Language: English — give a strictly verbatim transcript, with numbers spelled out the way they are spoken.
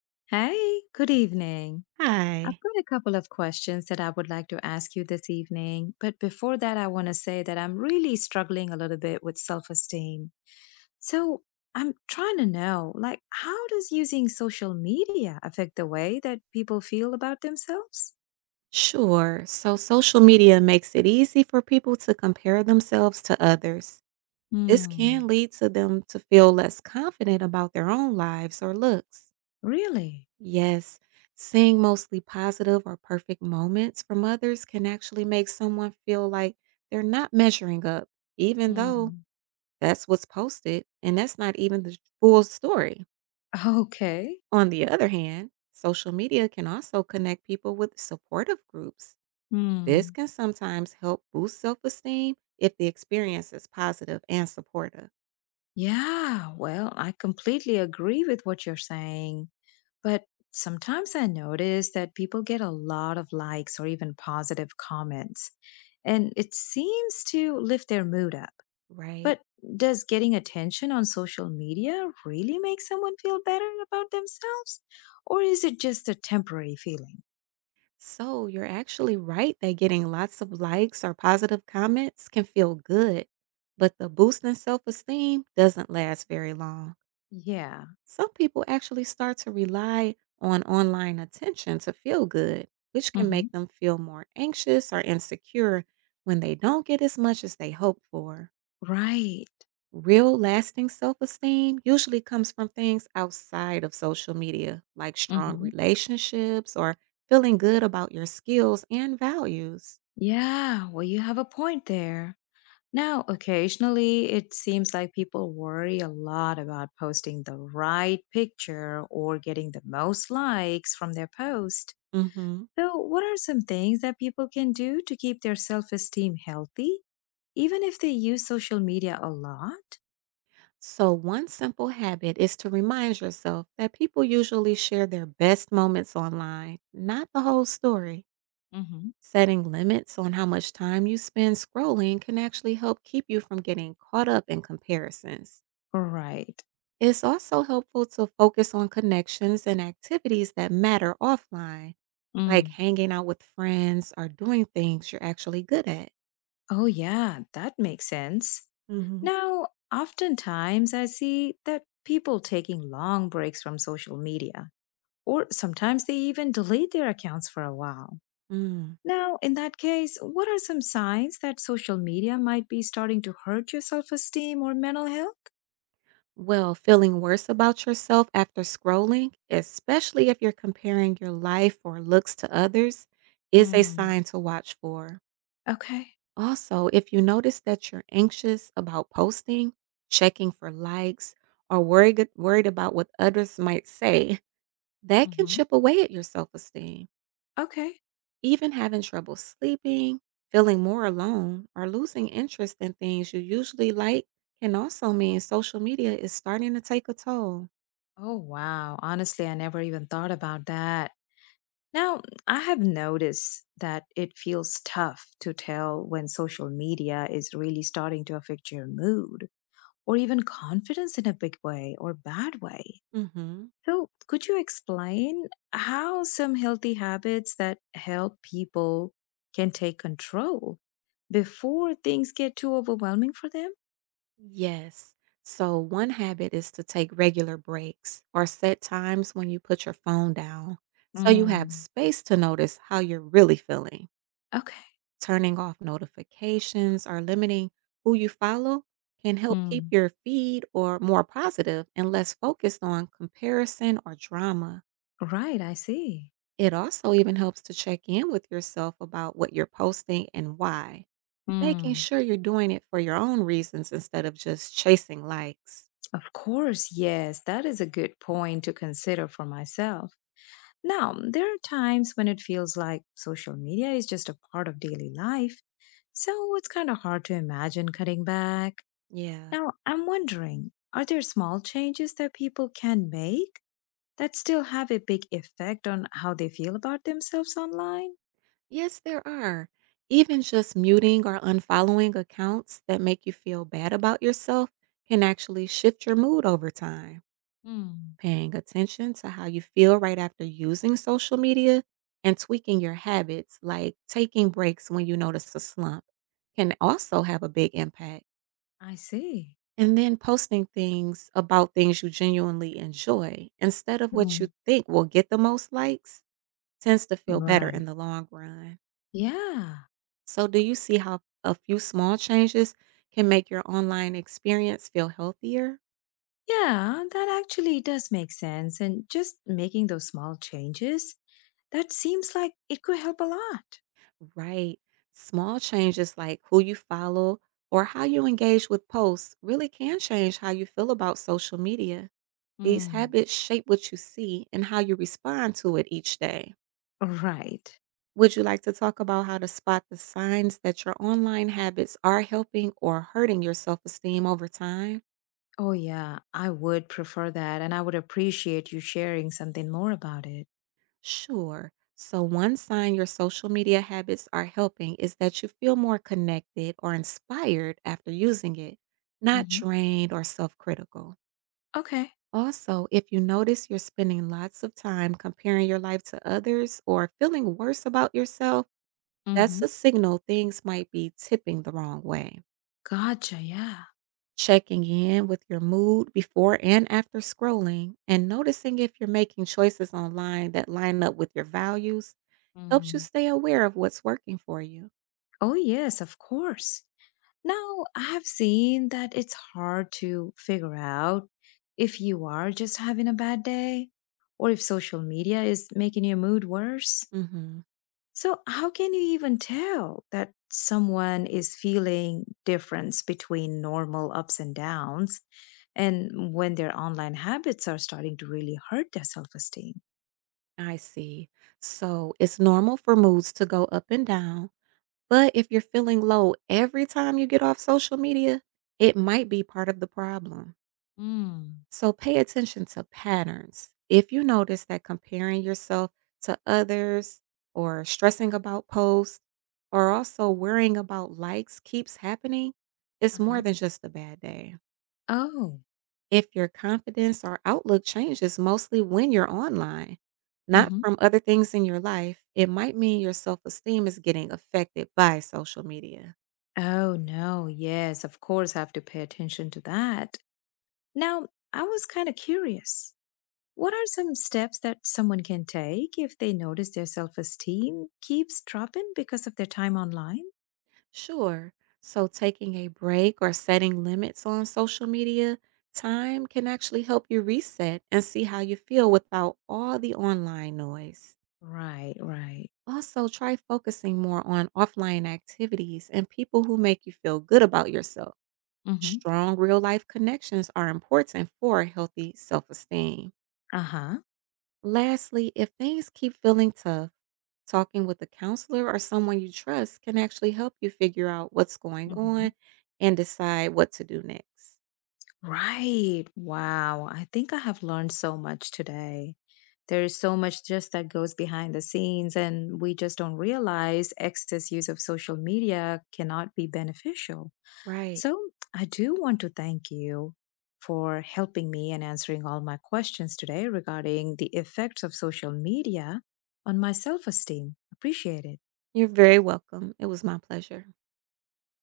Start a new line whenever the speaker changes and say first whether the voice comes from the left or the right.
left: Hey, good evening.
right: Hi.
left: I've got a couple of questions that I would like to ask you this evening, but before that, I want to say that I'm really struggling a little bit with self-esteem. So I'm trying to know, like, how does using social media affect the way that people feel about themselves?
right: Sure. So social media makes it easy for people to compare themselves to others. This can
left: Hmm,
right: lead to them to feel less confident about their own lives or looks.
left: really?
right: Yes, seeing mostly positive or perfect moments from others can actually make someone feel like they're not measuring up, even though
left: Hmm,
right: that's what's posted, and that's not even the full story.
left: okay.
right: On the other hand, social media can also connect people with supportive groups. This
left: Hmm.
right: can sometimes help boost self esteem if the experience is positive and supportive.
left: Yeah, well, I completely agree with what you're saying. But sometimes I notice that people get a lot of likes or even positive comments, and it seems to lift their mood up.
right: Right.
left: But does getting attention on social media really make someone feel better about themselves? Or is it just a temporary feeling?
right: So, you're actually right that getting lots of likes or positive comments can feel good, but the boost in self esteem doesn't last very long.
left: Yeah.
right: Some people actually start to rely on online attention to feel good, which can
left: Hmm.
right: make them feel more anxious or insecure when they don't get as much as they hope for.
left: Right.
right: Real lasting self esteem usually comes from things outside of social media, like strong
left: Hmm.
right: relationships or feeling good about your skills and values.
left: Yeah. Well, you have a point there. Now, occasionally, it seems like people worry a lot about posting the right picture or getting the most likes from their post.
right: Mhm.
left: So, what are some things that people can do to keep their self esteem healthy, even if they use social media a lot?
right: So, one simple habit is to remind yourself that people usually share their best moments online, not the whole story.
left: Hmm.
right: Setting limits on how much time you spend scrolling can actually help keep you from getting caught up in comparisons.
left: Right.
right: It's also helpful to focus on connections and activities that matter offline, like
left: Mm.
right: hanging out with friends or doing things you're actually good at.
left: Oh, yeah, that makes sense.
right: Hmm.
left: Now, oftentimes I see that people taking long breaks from social media, or sometimes they even delete their accounts for a while.
right: Mm.
left: Now, in that case, what are some signs that social media might be starting to hurt your self esteem or mental health?
right: Well, feeling worse about yourself after scrolling, especially if you're comparing your life or looks to others, is a
left: Mm.
right: sign to watch for.
left: Okay.
right: Also, if you notice that you're anxious about posting, checking for likes, or worried worried about what others might say, that can
left: Mm-hmm.
right: chip away at your self esteem.
left: Okay.
right: Even having trouble sleeping, feeling more alone, or losing interest in things you usually like can also mean social media is starting to take a toll.
left: Oh, wow. Honestly, I never even thought about that. Now, I have noticed that it feels tough to tell when social media is really starting to affect your mood or even confidence in a big way or bad way.
right: Mhm.
left: So, could you explain how some healthy habits that help people can take control before things get too overwhelming for them?
right: Yes. So, one habit is to take regular breaks or set times when you put your phone down so you have
left: Mm.
right: space to notice how you're really feeling.
left: Okay.
right: Turning off notifications or limiting who you follow can help keep
left: Mm.
right: your feed or more positive and less focused on comparison or drama.
left: Right, I see.
right: It also even helps to check in with yourself about what you're posting and why, making
left: Mm.
right: sure you're doing it for your own reasons instead of just chasing likes.
left: Of course, yes, that is a good point to consider for myself. Now, there are times when it feels like social media is just a part of daily life, so it's kind of hard to imagine cutting back.
right: Yeah.
left: Now, I'm wondering, are there small changes that people can make that still have a big effect on how they feel about themselves online?
right: Yes, there are. Even just muting or unfollowing accounts that make you feel bad about yourself can actually shift your mood over time.
left: Hmm.
right: Paying attention to how you feel right after using social media and tweaking your habits, like taking breaks when you notice a slump, can also have a big impact.
left: I see.
right: And then posting things about things you genuinely enjoy instead of what you
left: Mm.
right: think will get the most likes tends to feel better in
left: Right.
right: the long run.
left: Yeah.
right: So, do you see how a few small changes can make your online experience feel healthier?
left: Yeah, that actually does make sense. And just making those small changes, that seems like it could help a lot.
right: Right. Small changes like who you follow or how you engage with posts really can change how you feel about social media. These
left: Mm.
right: habits shape what you see and how you respond to it each day.
left: Right.
right: Would you like to talk about how to spot the signs that your online habits are helping or hurting your self esteem over time?
left: Oh, yeah. I would prefer that. And I would appreciate you sharing something more about it.
right: Sure. So, one sign your social media habits are helping is that you feel more connected or inspired after using it, not
left: Mm-hmm.
right: drained or self critical.
left: Okay.
right: Also, if you notice you're spending lots of time comparing your life to others or feeling worse about yourself, that's
left: Mm-hmm.
right: a signal things might be tipping the wrong way.
left: Gotcha. Yeah.
right: Checking in with your mood before and after scrolling and noticing if you're making choices online that line up with your values helps you
left: Mm.
right: stay aware of what's working for you.
left: Oh, yes, of course. Now, I have seen that it's hard to figure out if you are just having a bad day or if social media is making your mood worse.
right: Mhm.
left: So, how can you even tell that someone is feeling difference between normal ups and downs and when their online habits are starting to really hurt their self-esteem?
right: I see. So, it's normal for moods to go up and down, but if you're feeling low every time you get off social media, it might be part of the problem.
left: Mm.
right: So pay attention to patterns. If you notice that comparing yourself to others or stressing about posts or also worrying about likes keeps happening, it's more
left: Uh-huh.
right: than just a bad day.
left: Oh.
right: If your confidence or outlook changes mostly when you're online, not
left: Mm-hmm.
right: from other things in your life, it might mean your self esteem is getting affected by social media.
left: Oh, no. Yes, of course, I have to pay attention to that. Now, I was kind of curious. What are some steps that someone can take if they notice their self esteem keeps dropping because of their time online?
right: Sure. So, taking a break or setting limits on social media time can actually help you reset and see how you feel without all the online noise.
left: Right, right.
right: Also, try focusing more on offline activities and people who make you feel good about yourself. Strong real life connections are important for healthy self esteem.
left: Uh-huh.
right: Lastly, if things keep feeling tough, talking with a counselor or someone you trust can actually help you figure out what's going
left: Hmm.
right: on and decide what to do next.
left: Right. Wow. I think I have learned so much today. There's so much just that goes behind the scenes, and we just don't realize excess use of social media cannot be beneficial.
right: Right.
left: So, I do want to thank you for helping me and answering all my questions today regarding the effects of social media on my self esteem. Appreciate it.
right: You're very welcome. It was my pleasure.